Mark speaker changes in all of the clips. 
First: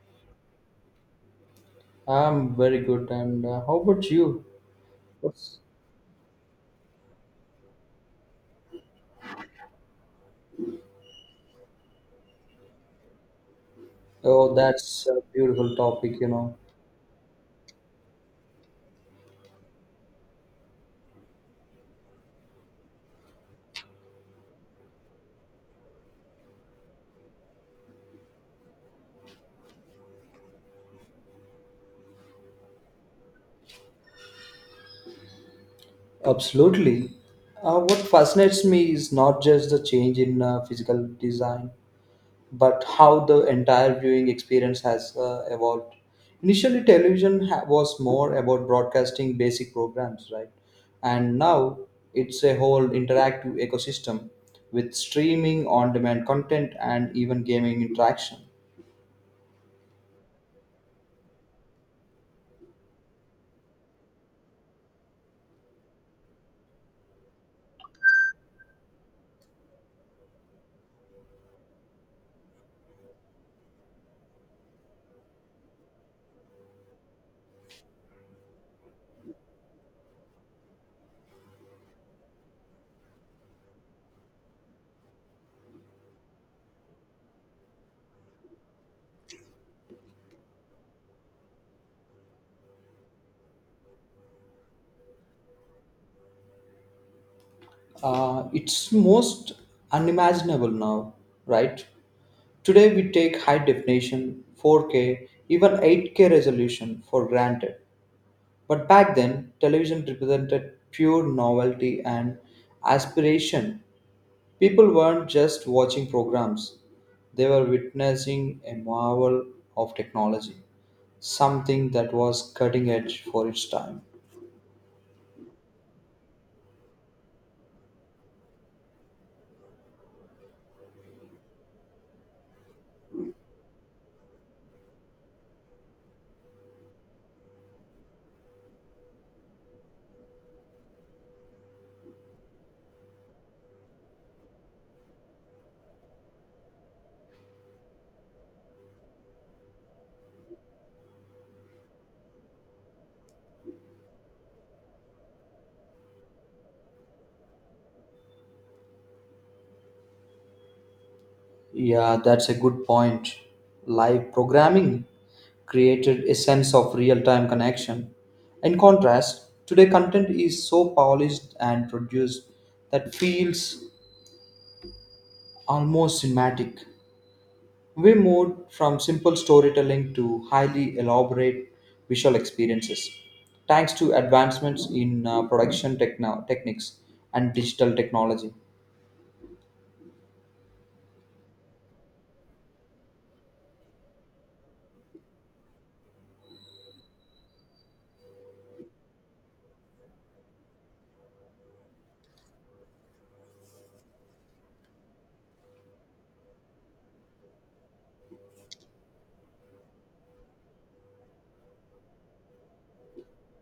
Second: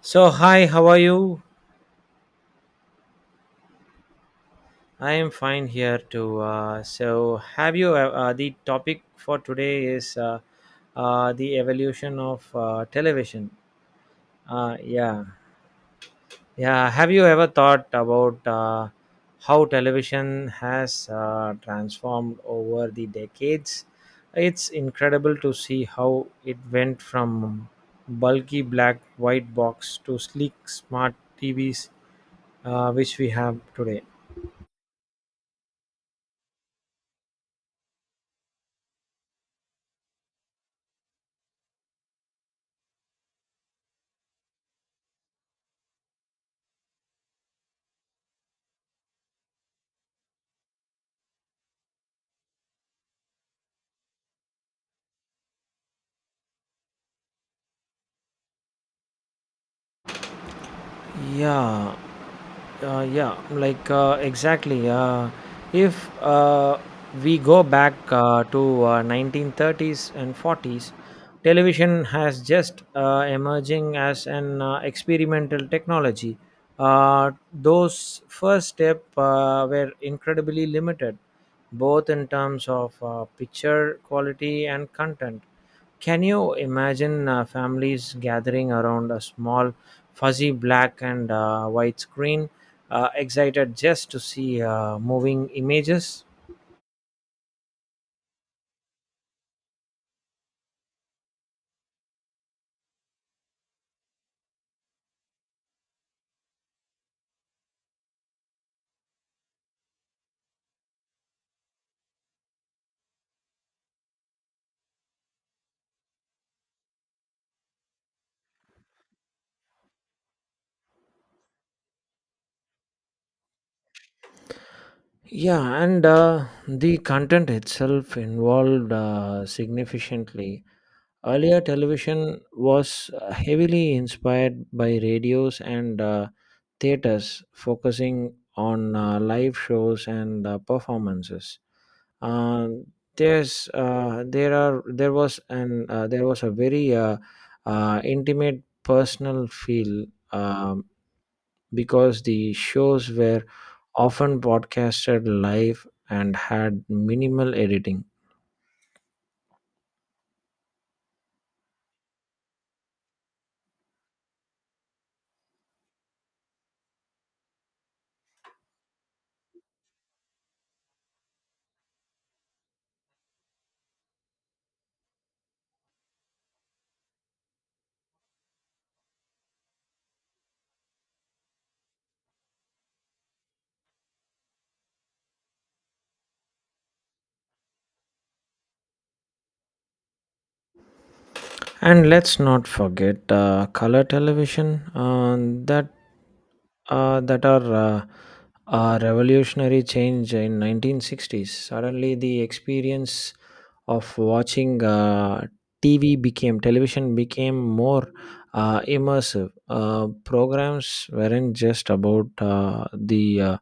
Speaker 1: So hi, how are you?
Speaker 2: I'm very good. And how about you?
Speaker 1: I am
Speaker 2: What's,
Speaker 1: fine here too. So have you? The topic for today is the evolution of television.
Speaker 2: oh,
Speaker 1: Uh,
Speaker 2: that's a
Speaker 1: yeah,
Speaker 2: beautiful topic.
Speaker 1: yeah. Have you ever thought about how television has transformed over the decades? It's incredible to see how it went from bulky black white box to sleek smart TVs, which we have today.
Speaker 2: Absolutely. What fascinates me is not just the change in physical design, but how the entire viewing experience has evolved. Initially, was more about broadcasting basic programs, right? And now it's a whole interactive ecosystem with streaming, on demand content, and even gaming interaction.
Speaker 1: Yeah, yeah, like exactly. If we go back to 1930s and 40s, television has just emerging as an experimental technology. Uh, those first step were incredibly limited, both in terms of picture quality and content. Can you imagine families gathering around a small, fuzzy black and white screen, excited just to see moving images?
Speaker 2: It's most unimaginable now, right? Today we take high definition, 4K, even 8K resolution for granted. But back then, television represented pure novelty and aspiration. People weren't just watching programs, they were witnessing a marvel of technology, something that was cutting edge for its time.
Speaker 1: Yeah, and the content itself involved significantly. Earlier, television was heavily inspired by radios and theaters, focusing on live shows and performances. Uh, there's there are there was an There was a very intimate personal feel, because the shows were often broadcasted live and had minimal editing.
Speaker 2: Yeah, that's a good point. Live programming created a sense of real time connection. In contrast, today content is so polished and produced that feels almost cinematic. We moved from simple storytelling to highly elaborate visual experiences, thanks to advancements in techniques and digital technology.
Speaker 1: And let's not forget color television that that are a revolutionary change in 1960s. Suddenly, the experience of watching uh, TV became television became more immersive. Programs weren't just about the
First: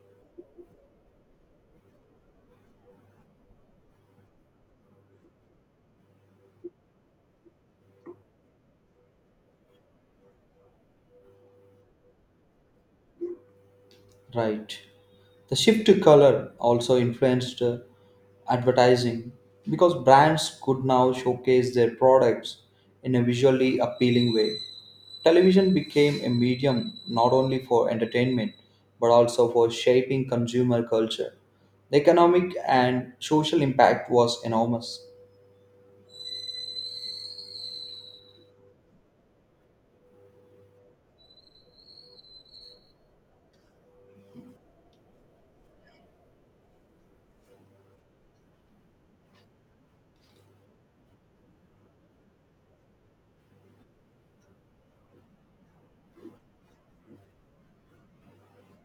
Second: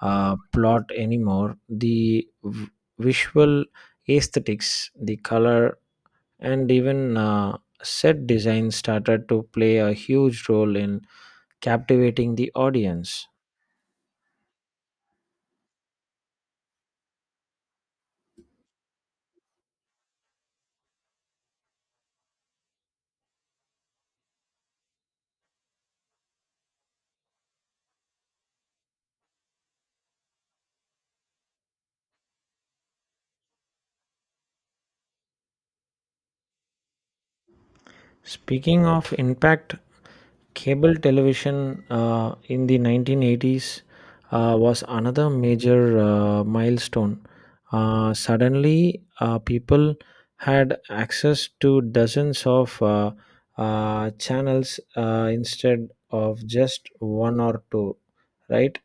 Speaker 1: plot anymore. Visual aesthetics, the color, and even set design started to play a huge role in captivating the audience.
Speaker 2: Right. The shift to color also influenced advertising because brands could now showcase their products in a visually appealing way. Television became a medium not only for entertainment but also for shaping consumer culture. The economic and social impact was enormous.
Speaker 1: Speaking of impact, cable television in the 1980s was another major milestone. Suddenly, people had access to dozens of channels instead of just one or two, right?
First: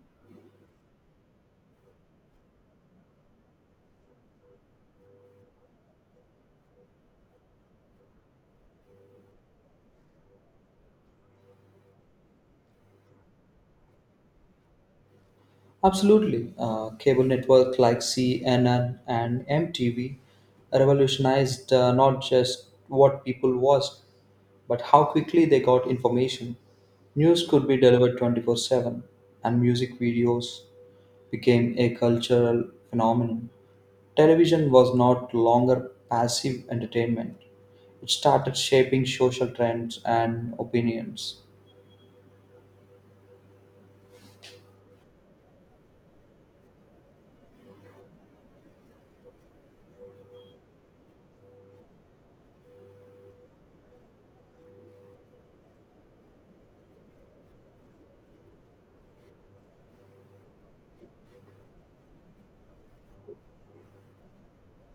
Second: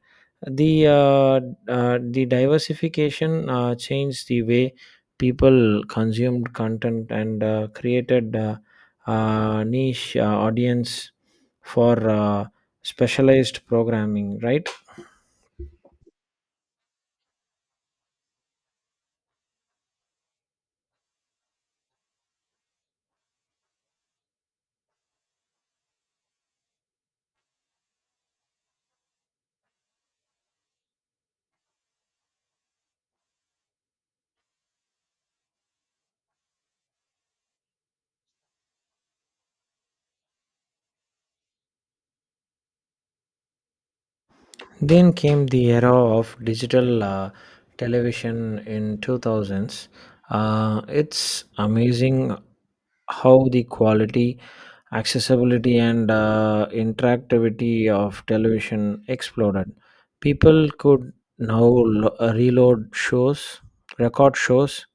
Speaker 1: The, uh, the diversification changed the way people consumed content and created niche audience for specialized programming, right?
Speaker 2: Absolutely. Cable networks like CNN and MTV revolutionized not just what people watched, but how quickly they got information. News could be delivered 24/7, and music videos became a cultural phenomenon. Television was not longer passive entertainment, it started shaping social trends and opinions.
Speaker 1: Then came the era of digital television in 2000s. It's amazing how the quality, accessibility, and interactivity of television exploded. People could now reload shows, record shows,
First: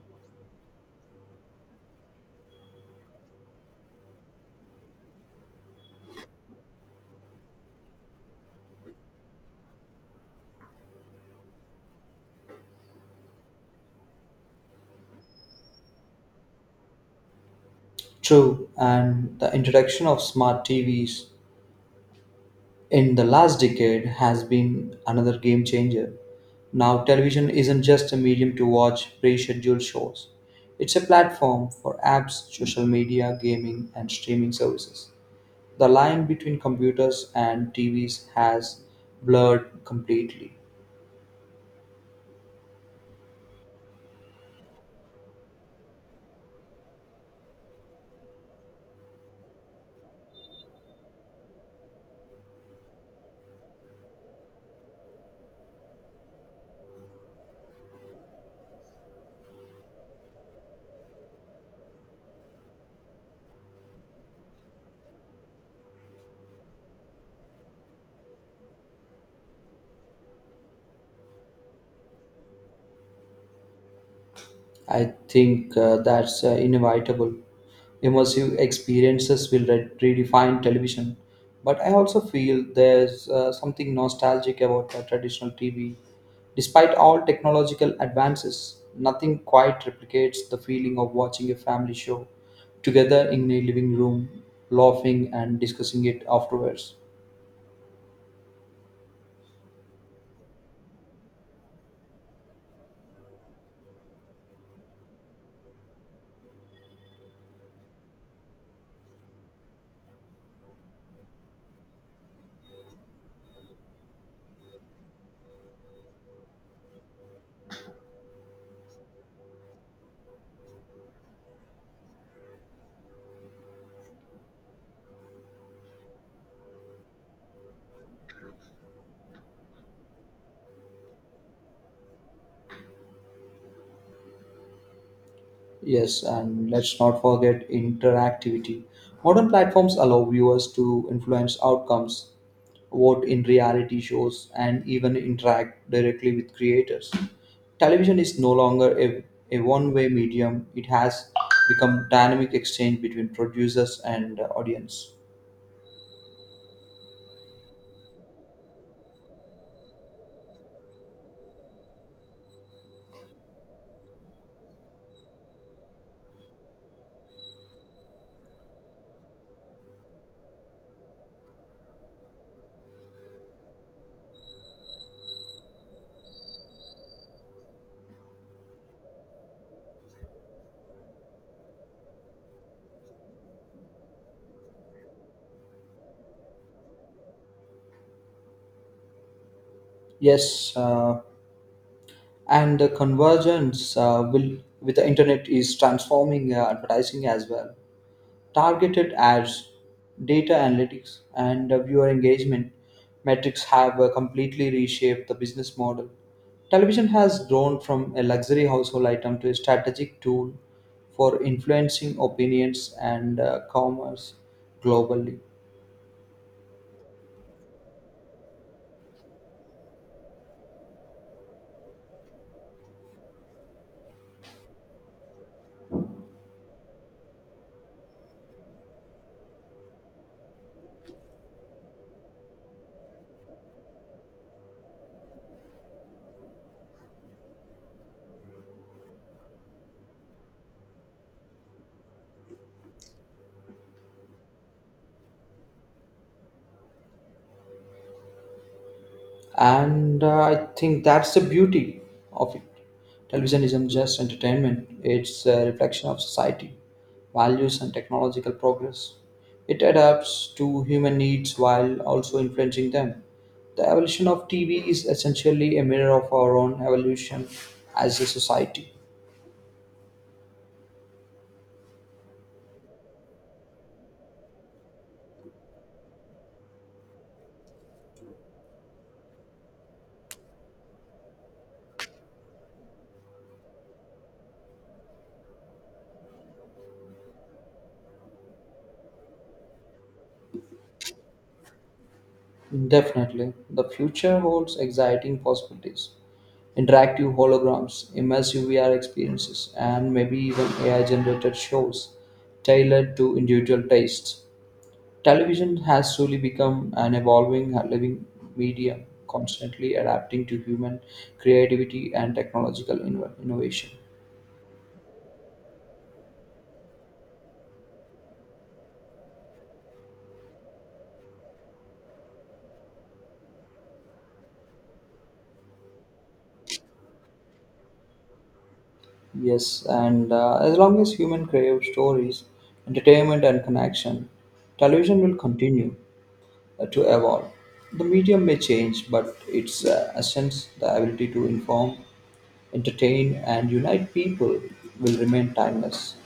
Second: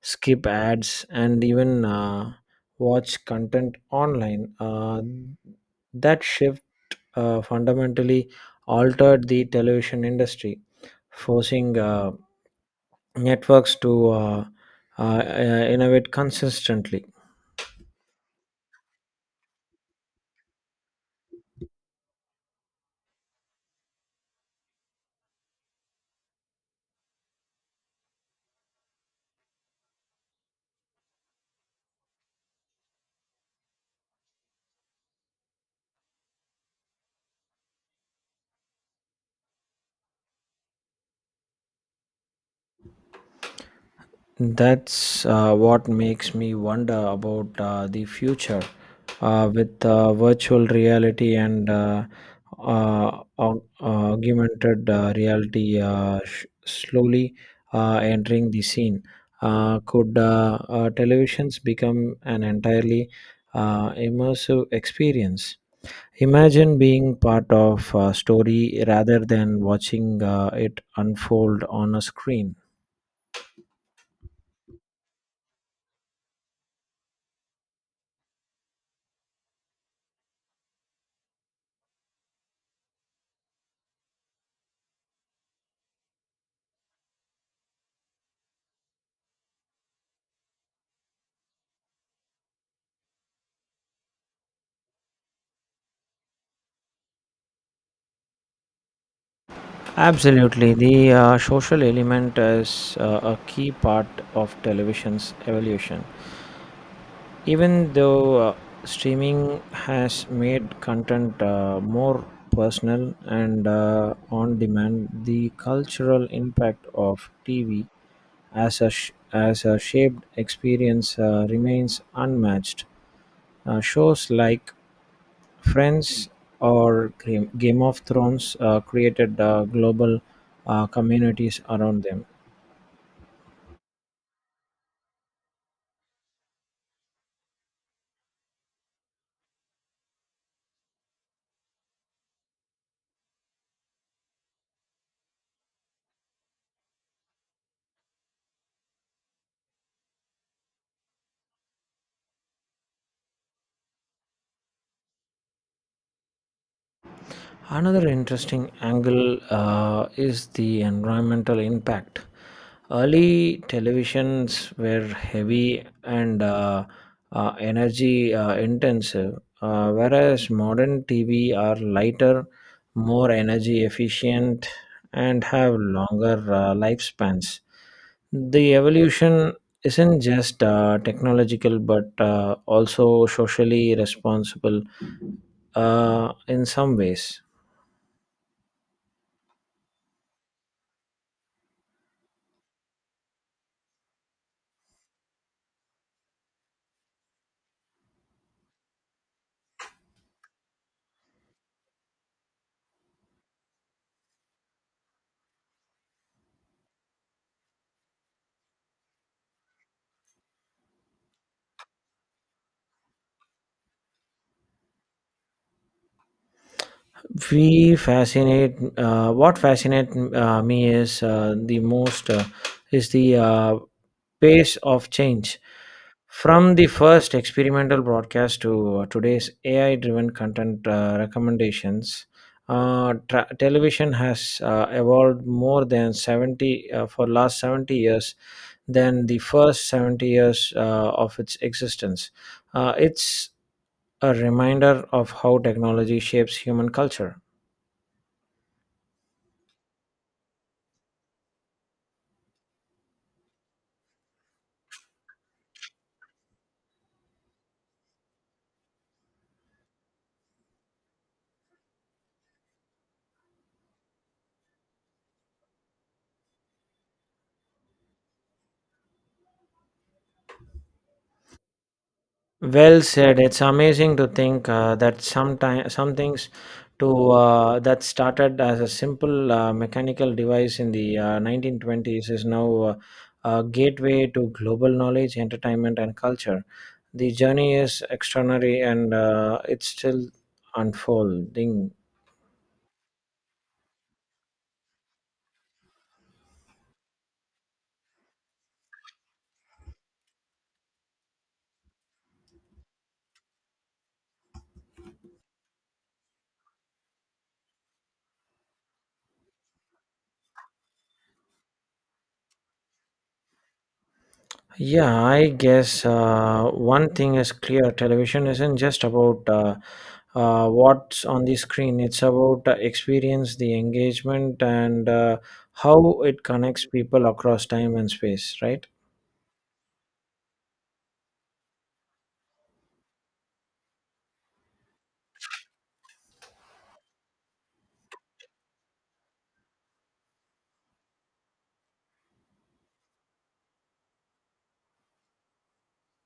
Speaker 1: skip ads, and even watch content online. That shift fundamentally altered the television industry, forcing networks to innovate consistently.
Speaker 2: True, and the introduction of smart TVs in the last decade has been another game changer. Now, television isn't just a medium to watch pre scheduled shows, it's a platform for apps, social media, gaming, and streaming services. The line between computers and TVs has blurred completely.
Speaker 1: That's what makes me wonder about the future with virtual reality and augmented reality slowly entering the scene. Could televisions become an entirely immersive experience? Imagine being part of a story rather than watching it unfold on a screen.
Speaker 2: I think that's inevitable. Immersive experiences will redefine television, but I also feel there's something nostalgic about the traditional TV. Despite all technological advances, nothing quite replicates the feeling of watching a family show together in a living room, laughing and discussing it afterwards.
Speaker 1: Absolutely. The social element is a key part of television's evolution. Even though streaming has made content more personal and on demand, the cultural impact of TV as a shaped experience remains unmatched. Shows like Friends or Game of Thrones created global communities around them.
Speaker 2: Yes, and let's not forget interactivity. Modern platforms allow viewers to influence outcomes, vote in reality shows, and even interact directly with creators. Television is no longer a one way medium, it has become dynamic exchange between producers and audience.
Speaker 1: Another interesting angle is the environmental impact. Early televisions were heavy and energy intensive, whereas modern TV are lighter, more energy efficient, and have longer lifespans. The evolution isn't just technological, but also socially responsible in some ways.
Speaker 2: Yes, and the convergence will with the internet is transforming advertising as well. Targeted ads, data analytics, and viewer engagement metrics have completely reshaped the business model. Television has grown from a luxury household item to a strategic tool for influencing opinions and commerce globally.
Speaker 1: We fascinate what fascinate me is the most is the pace of change from the first experimental broadcast to today's ai driven content recommendations. Television has evolved more than 70 uh, for last 70 years than the first 70 years of its existence. It's a reminder of how technology shapes human culture.
Speaker 2: And I think that's the beauty of it. Television isn't just entertainment, it's a reflection of society values and technological progress. It adapts to human needs while also influencing them. The evolution of TV is essentially a mirror of our own evolution as a society.
Speaker 1: Well said. It's amazing to think that sometime some things to that started as a simple mechanical device in the 1920s is now a gateway to global knowledge, entertainment, and culture. The journey is extraordinary, and it's still unfolding.
Speaker 2: Definitely the future holds exciting possibilities, interactive holograms, immersive VR experiences, and maybe even AI generated shows tailored to individual tastes. Television has slowly become an evolving, living medium, constantly adapting to human creativity and technological innovation.
Speaker 1: Yeah, I guess one thing is clear: television isn't just about what's on the screen, it's about experience, the engagement, and how it connects people across time and space, right?
Speaker 2: Yes, and as long as human crave stories, entertainment, and connection, television will continue to evolve. The medium may change, but its essence, the ability to inform, entertain, and unite people will remain timeless.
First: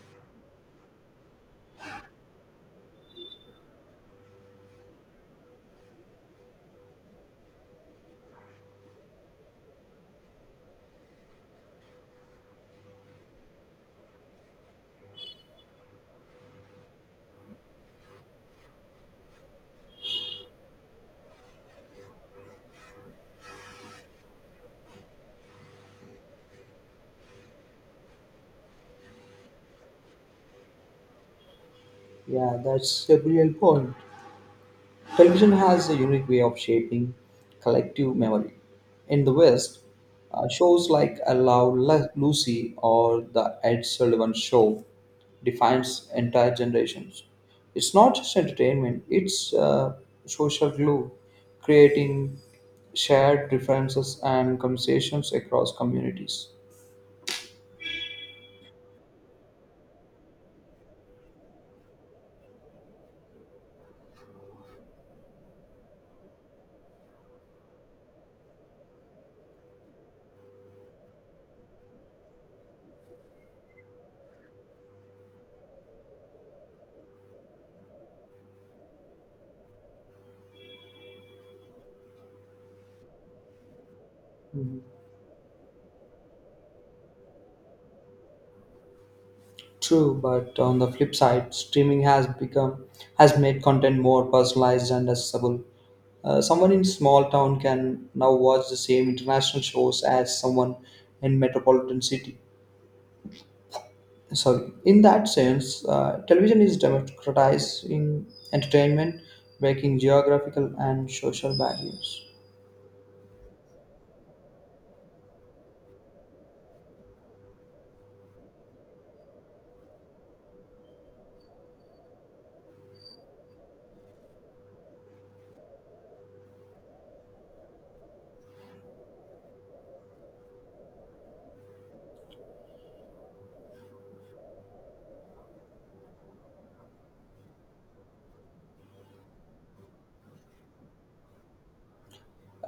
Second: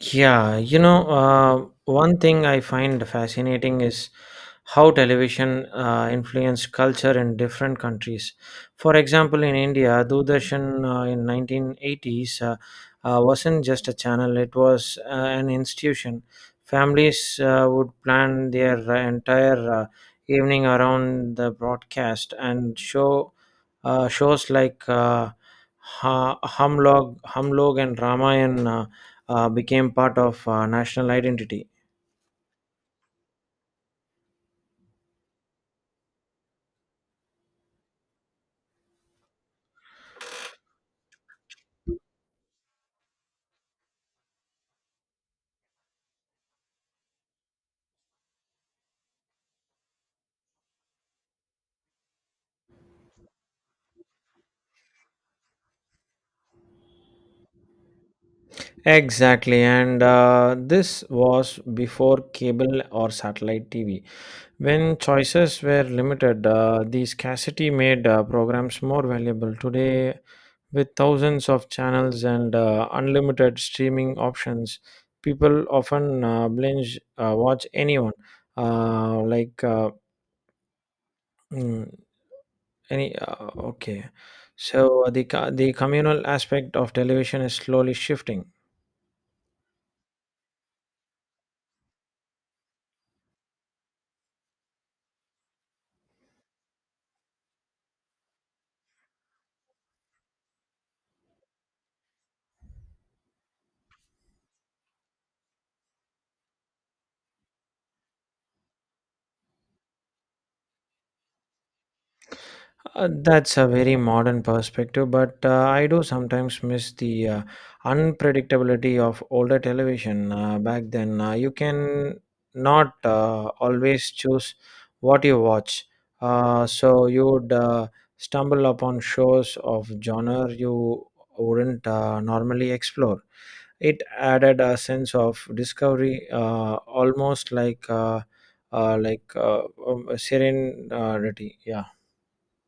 Speaker 1: Yeah. One thing I find fascinating is how television influenced culture in different countries. For example, in India, Doordarshan in 1980s wasn't just a channel; it was an institution. Families would plan their entire evening around the broadcast, and shows like Hamlog and Ramayan became part of national identity.
Speaker 2: Yeah, that's a brilliant point. Television has a unique way of shaping collective memory. In the West, shows like Lucy or The Ed Sullivan Show defines entire generations. It's not just entertainment, it's social glue, creating shared differences and conversations across communities.
Speaker 1: Exactly, and this was before cable or satellite TV. When choices were limited, the scarcity made programs more valuable. Today, with thousands of channels and unlimited streaming options, people often binge watch anyone. Like mm, Any Okay. So the communal aspect of television is slowly shifting.
Speaker 2: True, but on the flip side, streaming has become has made content more personalized and accessible. Someone in small town can now watch the same international shows as someone in metropolitan city. Sorry, in that sense, television is democratizing entertainment, breaking geographical and social barriers.
Speaker 1: That's a very modern perspective, but I do sometimes miss the unpredictability of older television. Back then, you can not always choose what you watch. So you would stumble upon shows of genre you wouldn't normally explore. It added a sense of discovery, almost like serenity. Yeah.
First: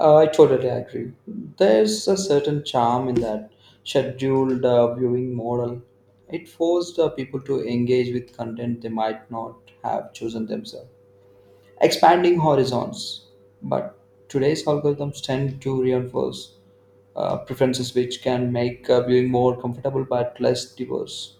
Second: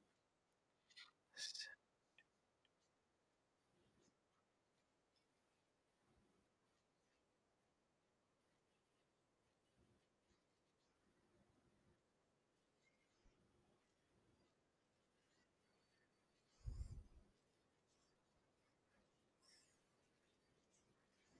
Speaker 2: I totally agree. There's a certain charm in that scheduled viewing model. It forced people to engage with content they might not have chosen themselves, expanding horizons. But today's algorithms tend to reinforce preferences which can make viewing more comfortable but less diverse.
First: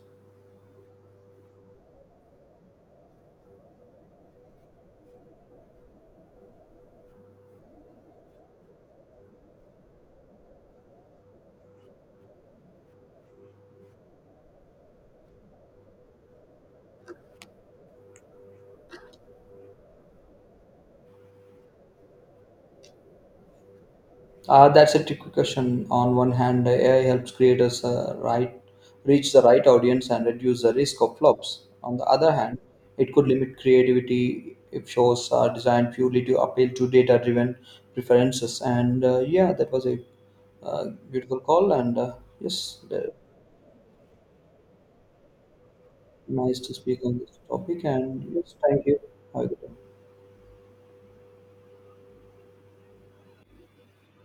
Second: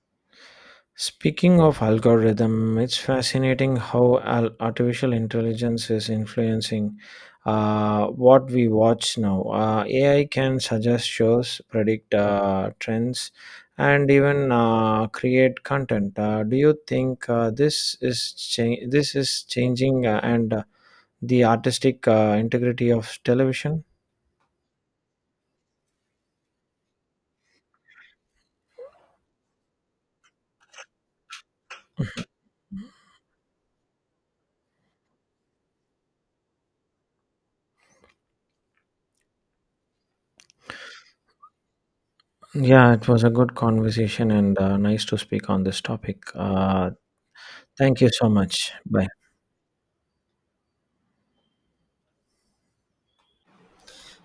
Speaker 1: Speaking of algorithm, it's fascinating how artificial intelligence is influencing what we watch now. AI can suggest shows, predict trends, and even create content. Do you think this is changing and the artistic integrity of television?
Speaker 2: That's a tricky question. On one hand, AI helps creators right, reach the right audience and reduce the risk of flops. On the other hand, it could limit creativity if shows are designed purely to appeal to data driven preferences. And yeah, that was a beautiful call. And yes,
Speaker 1: Yeah, it was a good conversation and nice to speak on this topic.
Speaker 2: nice to speak on this topic.
Speaker 1: Thank you
Speaker 2: And
Speaker 1: so
Speaker 2: yes,
Speaker 1: much.
Speaker 2: thank you.
Speaker 1: Bye.
Speaker 2: Have a good day.